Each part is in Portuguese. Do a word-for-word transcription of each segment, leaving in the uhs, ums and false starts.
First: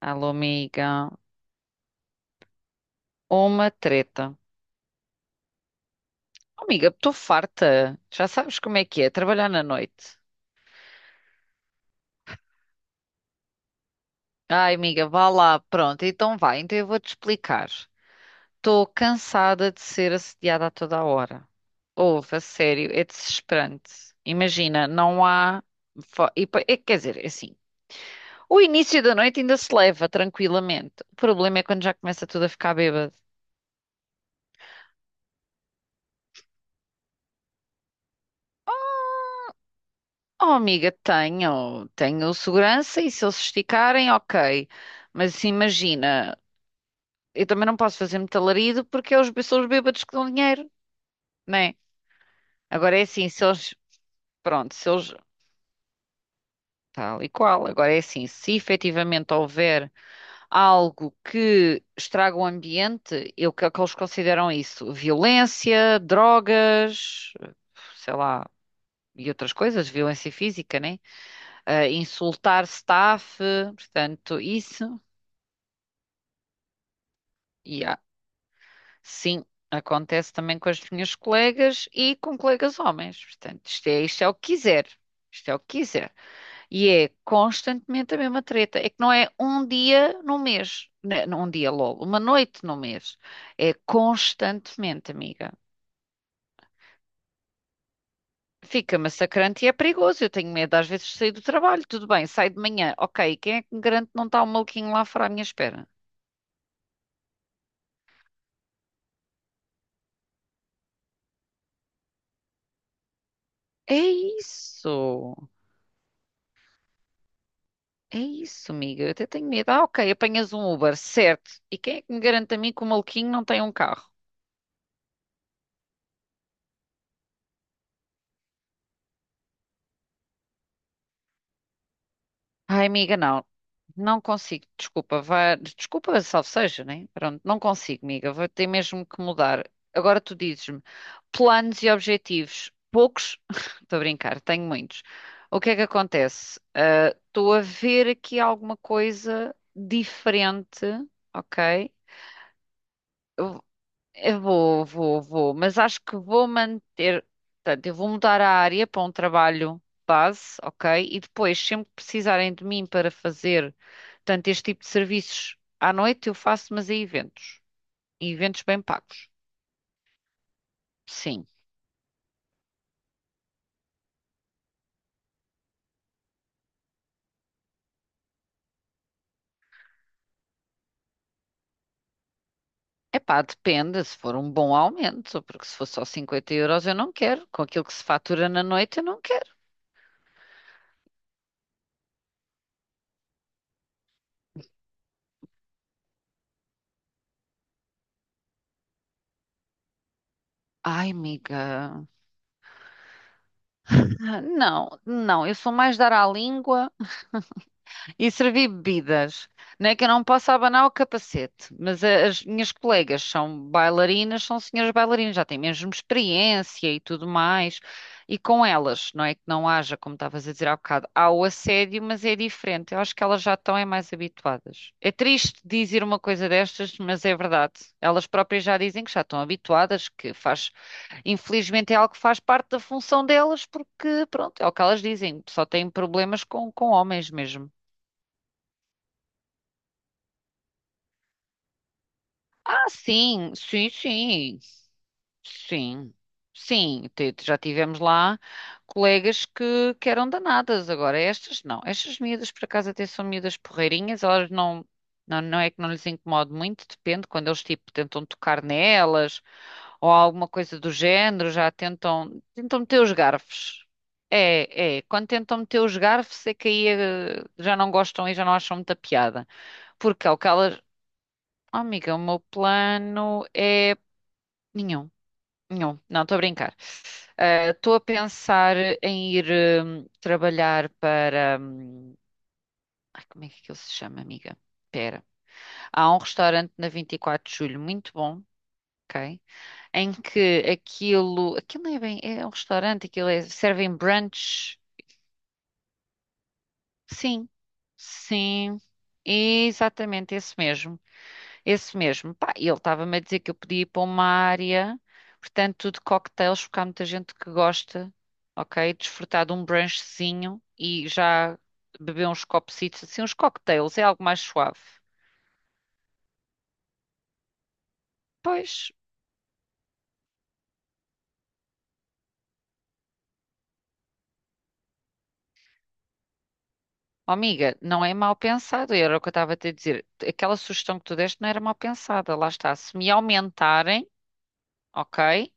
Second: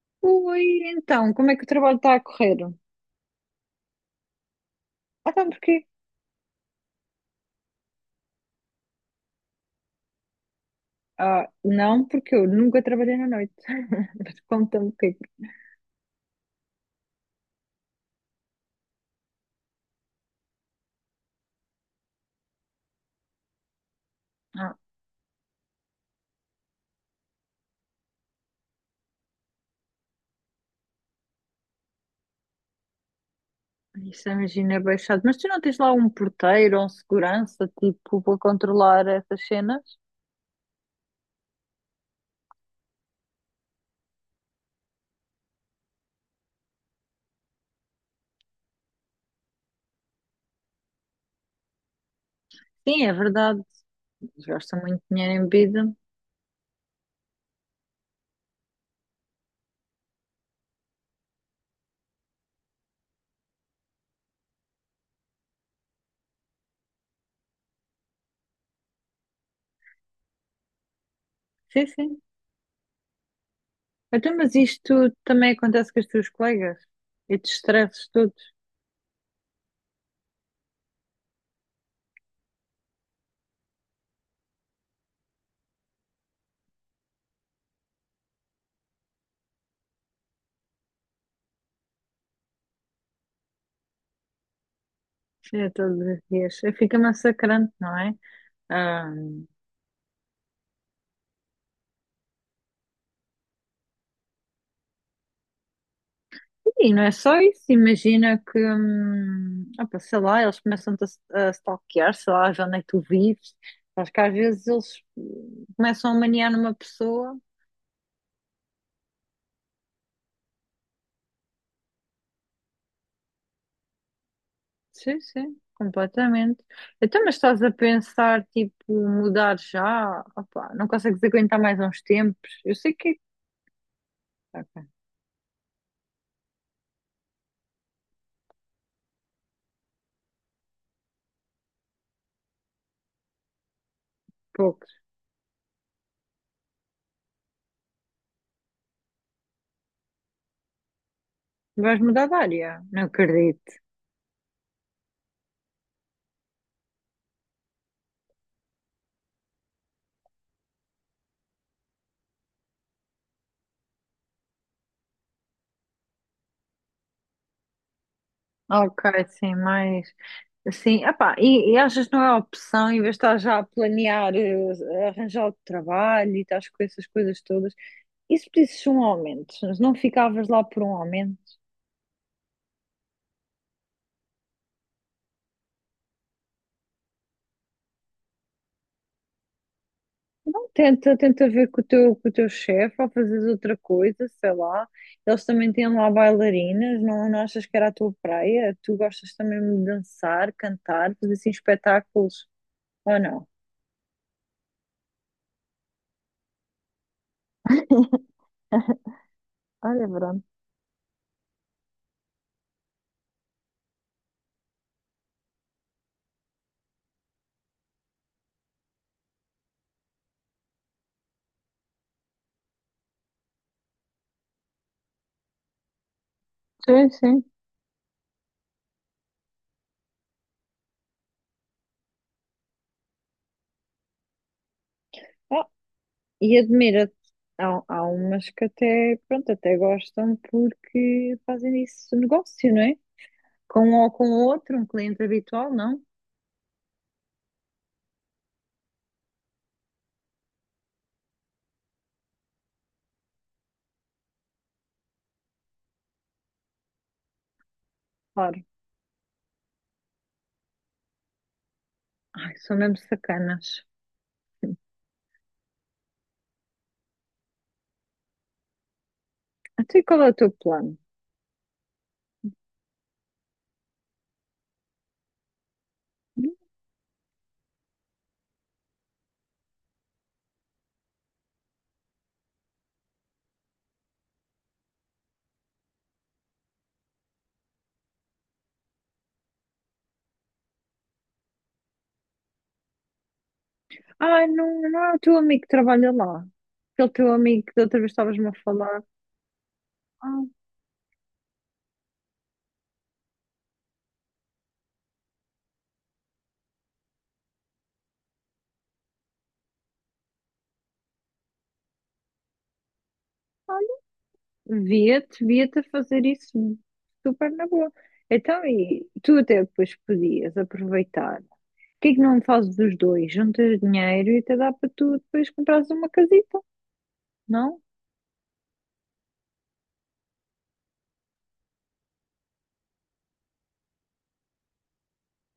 Alô, Oi, amiga. então, como é que o trabalho está a correr? Uma treta. Ah, então porquê? Oh, amiga, estou farta. Já sabes como é que é trabalhar na noite. Ah, não, porque eu nunca trabalhei na noite. Mas Ai, conta-me o amiga, vá lá. Pronto, então vai. Então eu vou-te explicar. Estou cansada de ser assediada a toda a hora. Ouve, a sério, é desesperante. Ah, Imagina, não há. fo- E, pa- é, quer dizer, é assim. O início da noite ainda se leva tranquilamente. O problema é quando já começa tudo a ficar bêbado. isso imagina é bem chato. Mas tu não tens lá um porteiro ou um segurança, tipo, para controlar essas cenas? Oh, amiga, tenho, tenho segurança e se eles se esticarem, ok. Mas assim, imagina, eu também não posso fazer muito alarido porque é os, são os bêbados que dão dinheiro, né? Agora Sim, é é assim, se verdade. eles, Eles pronto, gastam se muito eles, dinheiro em bebida. tal e qual, agora é assim, se efetivamente houver algo que estraga o ambiente, eu, que é que eles consideram isso? Violência, drogas, sei lá, e outras coisas, violência física, né? Sim, Ah, sim. insultar staff, Então, portanto, mas isso. isto também acontece com os teus colegas? E te E há- estresses todos? sim, acontece também com as minhas colegas e com colegas homens. Portanto, isto é, isto é o que quiser. Isto é o que quiser. E é constantemente a mesma treta. É que não é um dia no mês. Né, não Um dia logo, uma noite no mês. É constantemente, amiga. É, todos os dias. Fica massacrante, não é? Fica massacrante e é perigoso. Eu tenho medo às vezes de sair do trabalho. Tudo bem, saio de manhã. Ok, quem é que me garante que não está um maluquinho lá fora à minha espera? E não é só isso, imagina que, hum, opa, sei lá, eles começam-te a, a stalkear, sei lá, ver onde é que tu vives. É Acho que às vezes eles isso. hum, começam a maniar numa pessoa. É isso, amiga. Eu até tenho medo. Ah, ok, apanhas um Uber, certo. E quem é que me garante a mim que o maluquinho não tem um carro? Sim, sim, completamente. Então, mas estás a pensar, tipo, mudar já? Opa, não consegues aguentar mais uns tempos? Eu Ai, sei amiga, que, não. Não é. consigo. Ok, Desculpa, vá. Desculpa, salve seja, né? Pronto, não consigo, amiga. Vou ter mesmo que mudar. Agora tu dizes-me, planos e objetivos. Poucos? Estou a brincar, tenho poucos. muitos. O que é que acontece? Ah, Estou a ver aqui alguma coisa diferente, ok? Vais mudar de área? Não acredito. Eu vou, vou, vou, mas acho que vou manter. Portanto, eu vou mudar a área para um trabalho base, ok? E depois, sempre que precisarem de mim para fazer, tanto este tipo de serviços à noite, eu faço, mas a eventos. E eventos bem Ok, pagos. sim, mais. Sim, epá, Sim. e, e achas que não é opção, em vez de estar já a planear, eh, arranjar outro trabalho e estás com essas coisas todas, e se pedisses um aumento? Se não ficavas lá por um aumento? Epá, depende se for um bom aumento, porque se for só cinquenta euros eu não quero. Com aquilo que se fatura na noite eu não quero. Não, tenta, tenta ver com o teu, com o teu chefe ou fazes outra coisa, sei lá. Eles também têm lá bailarinas, não, não achas que era a tua praia? Tu gostas também de dançar, Ai, cantar, fazer assim amiga. espetáculos, ou não? Ah, Não, não, eu sou mais dar à língua. E servi bebidas. Não é que Olha, eu não pronto. posso abanar o capacete, mas a- as minhas colegas são bailarinas, são senhoras bailarinas, já têm mesmo experiência e tudo mais. E com elas, não é que não haja, como estavas a dizer há bocado, há o assédio, mas é diferente. Eu acho que elas já estão é mais habituadas. É triste dizer uma coisa destas, Sim, mas é sim. verdade. Elas próprias já dizem que já estão habituadas, que faz, infelizmente é algo que faz parte da função delas, porque pronto, é o que elas dizem, só têm problemas E com, com admira-te, homens mesmo. há, há umas que até, pronto, até gostam porque fazem disso negócio, não Ah, é? sim, Com sim, um ou com sim, outro, um cliente habitual, não? sim, sim. te- Já tivemos lá colegas que, que eram danadas. Agora, estas não. Estas miúdas, por acaso, até são miúdas porreirinhas. Elas não, não, não é que não lhes incomode muito, depende. Quando eles, tipo, tentam Claro. tocar nelas ou alguma coisa do género, já tentam, Ai, são tentam mesmo meter os sacanas. garfos. É, é. Quando tentam meter os garfos é que aí eh, já não gostam e já não acham muita piada. Até qual Porque é é o o que teu elas, plano? oh, amiga, o meu plano é nenhum, nenhum. Não, estou a brincar. Ah, estou a pensar em ir hum, trabalhar para. hum, ai, como é que ele se chama, amiga? Pera. Há um restaurante na vinte e quatro de Julho muito bom, ok? Em que aquilo. Aquilo não é bem. É um restaurante, aquilo é. Servem Ai, brunch? não, não é o teu amigo que trabalha lá. Aquele teu Sim, amigo que da outra vez estavas-me a sim, falar. exatamente Ah, esse mesmo. Esse mesmo. Pá, e ele estava-me a dizer que eu podia ir para uma área, portanto, de cocktails, porque há muita gente que gosta, ok? Desfrutar de um brunchzinho e já beber uns copecitos, assim, uns cocktails, é algo mais suave. via-te, via-te a fazer isso super na boa. Então, Pois, e tu até depois podias aproveitar. Porquê que não fazes os dois? Juntas dinheiro e até dá para tu depois comprares uma casita, ó amiga, não? não é mal pensado, era o que eu estava a te dizer. Aquela sugestão que tu deste não era mal pensada, lá está. Se me aumentarem, ok?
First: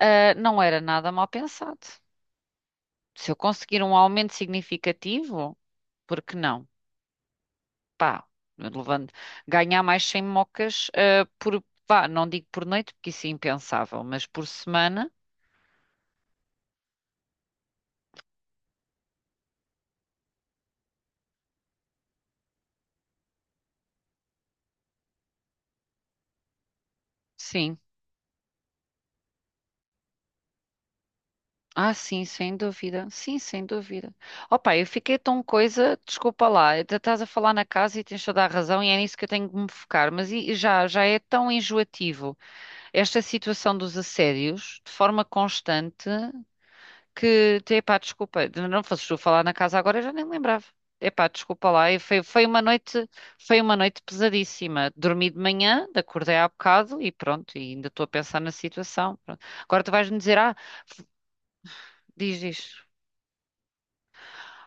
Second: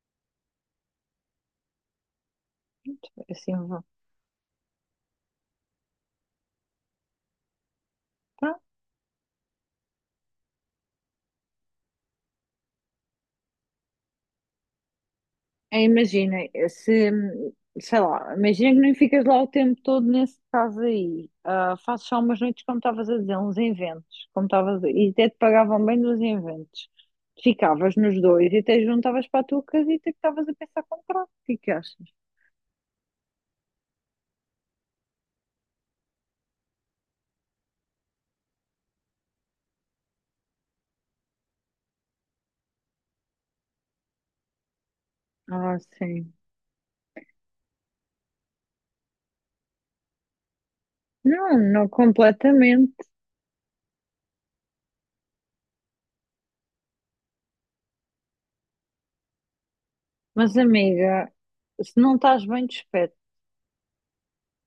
Ah, não era nada mal pensado. Se eu Assim, vá. conseguir um aumento significativo, por que não? Pá, Tá? levando, ganhar mais cem mocas, ah, por, pá, não digo por noite, porque isso é impensável, mas por semana, Aí imagina, é, se, sei lá, imagina que nem ficas lá o tempo todo nesse caso aí. Ah, fazes só umas noites, como estavas a dizer, uns inventos, como estavas a- e até te pagavam bem dos inventos. sim. Ficavas nos dois e até juntavas para a tua casita que estavas a pensar comprar. O que é que Ah, achas? sim, sem dúvida. Sim, sem dúvida. Opa, eu fiquei tão coisa, desculpa lá, ainda estás a falar na casa e tens toda a razão e é nisso que eu tenho que me focar, mas e- e já, já é tão enjoativo esta situação dos assédios, de forma Ah, constante. sim. Que, epá, desculpa, não fosses tu falar na casa agora, eu já nem me lembrava. Epá, Não, desculpa não lá, e foi, foi uma completamente. noite, foi uma noite pesadíssima. Dormi de manhã, acordei há bocado e pronto, e ainda estou a pensar na situação. Pronto. Agora tu vais-me dizer, Mas, ah, amiga, se não diz, estás bem dos. diz,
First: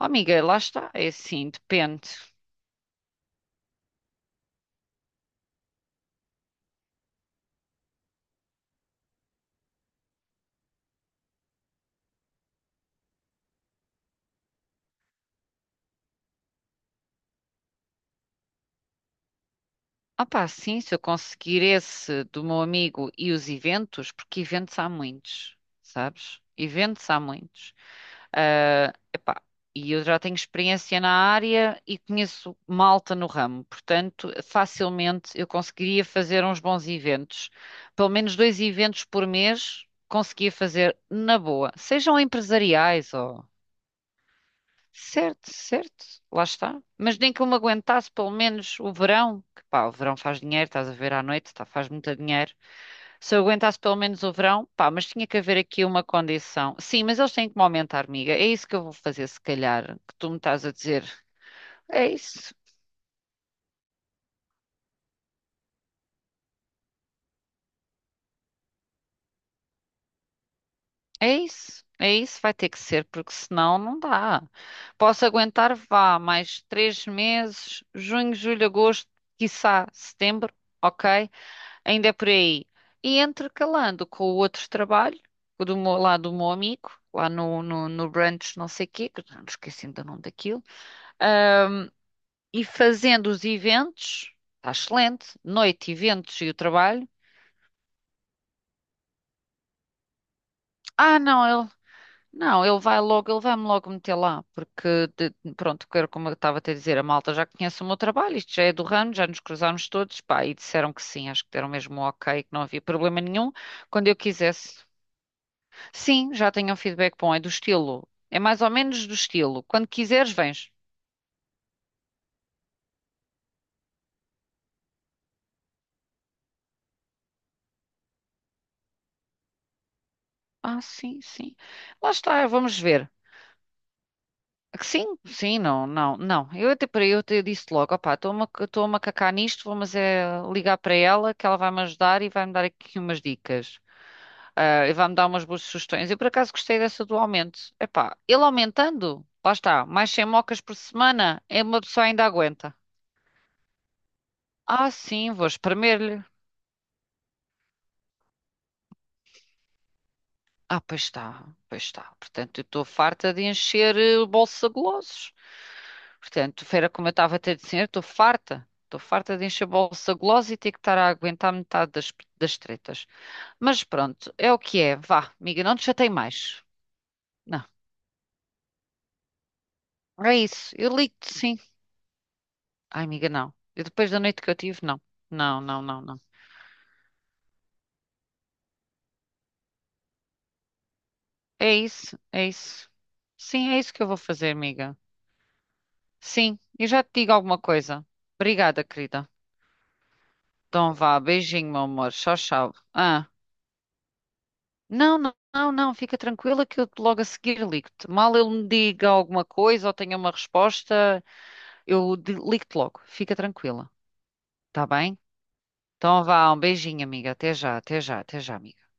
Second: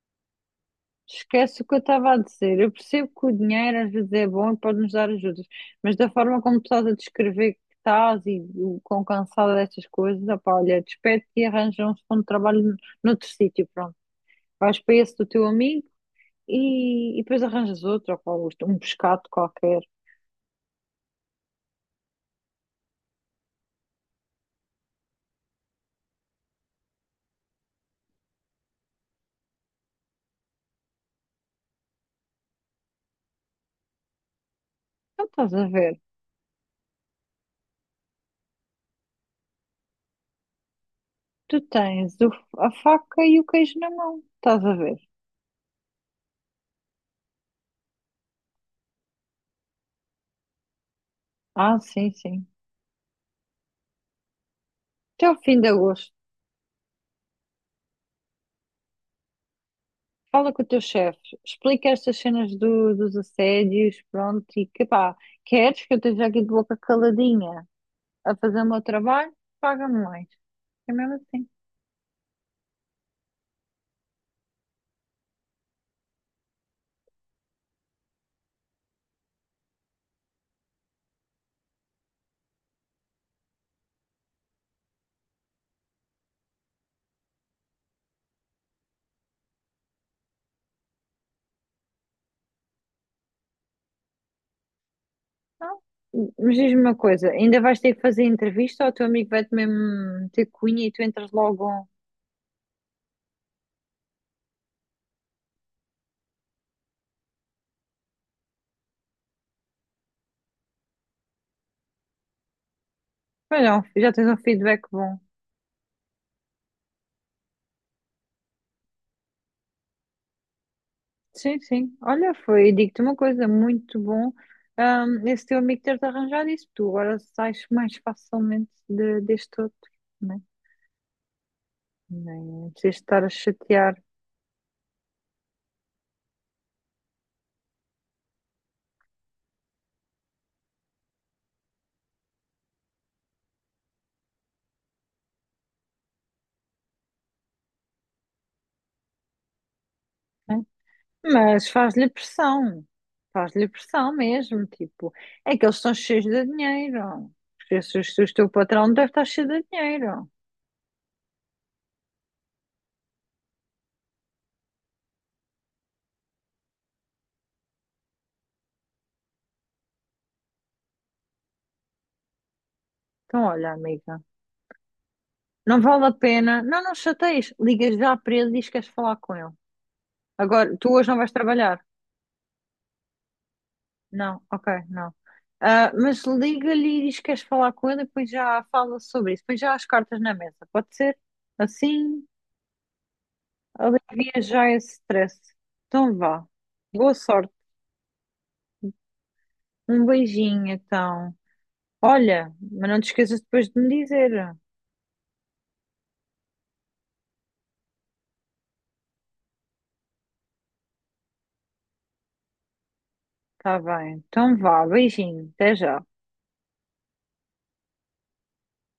oh, amiga, lá está, é assim, Esquece o que eu depende. estava a dizer. Eu percebo que o dinheiro às vezes é bom e pode-nos dar ajudas, mas da forma como tu estás a descrever que estás e o quão cansada destas coisas, opá, olha, despede-te e arranja um segundo trabalho noutro sítio, pronto. Vais para esse do teu amigo e, e depois arranjas outro, opá, isto, um pescado qualquer. Opá, sim, se eu conseguir esse do meu amigo e os eventos, porque eventos há muitos, sabes? Eventos há muitos. Ah, epá, e eu já tenho experiência na área e conheço malta no ramo, portanto, Não facilmente eu estás a ver? conseguiria fazer uns bons eventos. Pelo menos dois eventos por mês conseguia fazer na Tu boa, tens sejam o- a empresariais. faca e o queijo na mão, estás a ver? Certo, certo, lá está. Mas nem que eu me aguentasse pelo menos o verão, que pá, o verão faz dinheiro, estás a ver à noite, tá, Ah, faz sim, muito sim. dinheiro. Se eu aguentasse pelo menos o verão, pá, mas tinha Até o que haver fim de aqui uma agosto. condição. Sim, mas eles têm que me aumentar, amiga. É isso que eu vou fazer, se calhar, que tu me Fala com estás o a teu dizer. chefe, explica É estas cenas isso, do- dos assédios, pronto, e que pá, queres que eu esteja aqui de boca caladinha a fazer o meu trabalho? Paga-me mais. É mesmo é assim. isso, é isso, vai ter que ser, porque senão não dá. Posso aguentar, vá, mais três meses, junho, julho, agosto, quiçá setembro, ok? Ainda é por aí. E intercalando com o outro trabalho, o do meu, lá do meu amigo, lá no, no, no brunch não sei quê, que eu não me esqueci ainda o nome daquilo, ah, e fazendo os eventos, está excelente, Não? noite, eventos e o Mas diz-me uma trabalho. coisa, ainda vais ter que fazer entrevista ou o teu amigo vai-te mesmo ter cunha e tu Ah, entras não, ele, logo? não, ele vai logo, ele vai-me logo meter lá, porque, de- pronto, que era como eu estava a te dizer, a malta já conhece o meu trabalho, isto já é do ramo, já nos cruzámos todos, pá, e disseram que sim, acho que deram mesmo um ok, que não havia problema nenhum, Mas não, quando já eu tens um feedback quisesse. bom. Sim, já tenho um feedback bom, é do estilo. É mais ou menos do estilo. Quando quiseres, vens. Sim, sim. Olha, foi, digo-te uma coisa, muito bom, hum, esse teu amigo ter-te arranjado isso, tu agora sais mais facilmente de- deste outro, né? Ah, sim, sim. Lá está, Nem é vamos preciso ver. estar a chatear, Que sim, sim, não, não, não. Eu até para eu te disse logo, opá, estou-me a estou-me a cacar nisto, vou mas é ligar para ela que ela vai-me ajudar e vai-me dar aqui umas dicas. Ah, e vai-me dar umas boas sugestões. Eu por acaso gostei dessa do aumento. Epá, ele aumentando, lá está, mais cem mocas né? por semana, é Mas uma pessoa faz-lhe ainda aguenta. pressão, faz-lhe pressão mesmo, Ah, tipo, sim, vou é que eles estão espremer-lhe. cheios de dinheiro, porque se o o teu patrão deve estar cheio de dinheiro. Ah, pois está, pois está. Portanto, eu estou farta de encher eh, o bolso a golosos. Portanto, fera como eu estava a ter de dizer, estou farta. Estou farta de encher o bolso a golosos e ter que estar a aguentar metade das, das tretas. Então, olha, Mas amiga, pronto, é o que é. Vá, amiga, não não te vale chatei a pena, mais. não, não chateias, Não, ligas já para ele e diz que queres falar com ele. é isso. Agora, tu Eu hoje não vais ligo-te, sim. trabalhar? Ai, amiga, não. E depois da noite Não, que eu ok, tive, não. não. Não, não, Ah, não, não. mas liga-lhe e diz que queres falar com ele e depois já fala sobre isso, depois já há as cartas na mesa, pode ser? É isso, Assim? é isso. Sim, é isso que eu vou Alivia fazer, já esse amiga. stress. Então vá. Sim, eu já te Boa digo sorte. alguma coisa. Obrigada, querida. Um beijinho, Então vá, então. beijinho, meu amor. Tchau, Olha, tchau. mas não te Ah, esqueças depois de me dizer. não, não, não, não, fica tranquila que eu logo a seguir ligo-te. Mal ele me diga alguma coisa ou tenha uma resposta, eu de- ligo-te logo. Fica Tá tranquila, bem. Então tá vá, bem? beijinho. Até já. Então vá, um beijinho, amiga. Até já, até já, até já, amiga.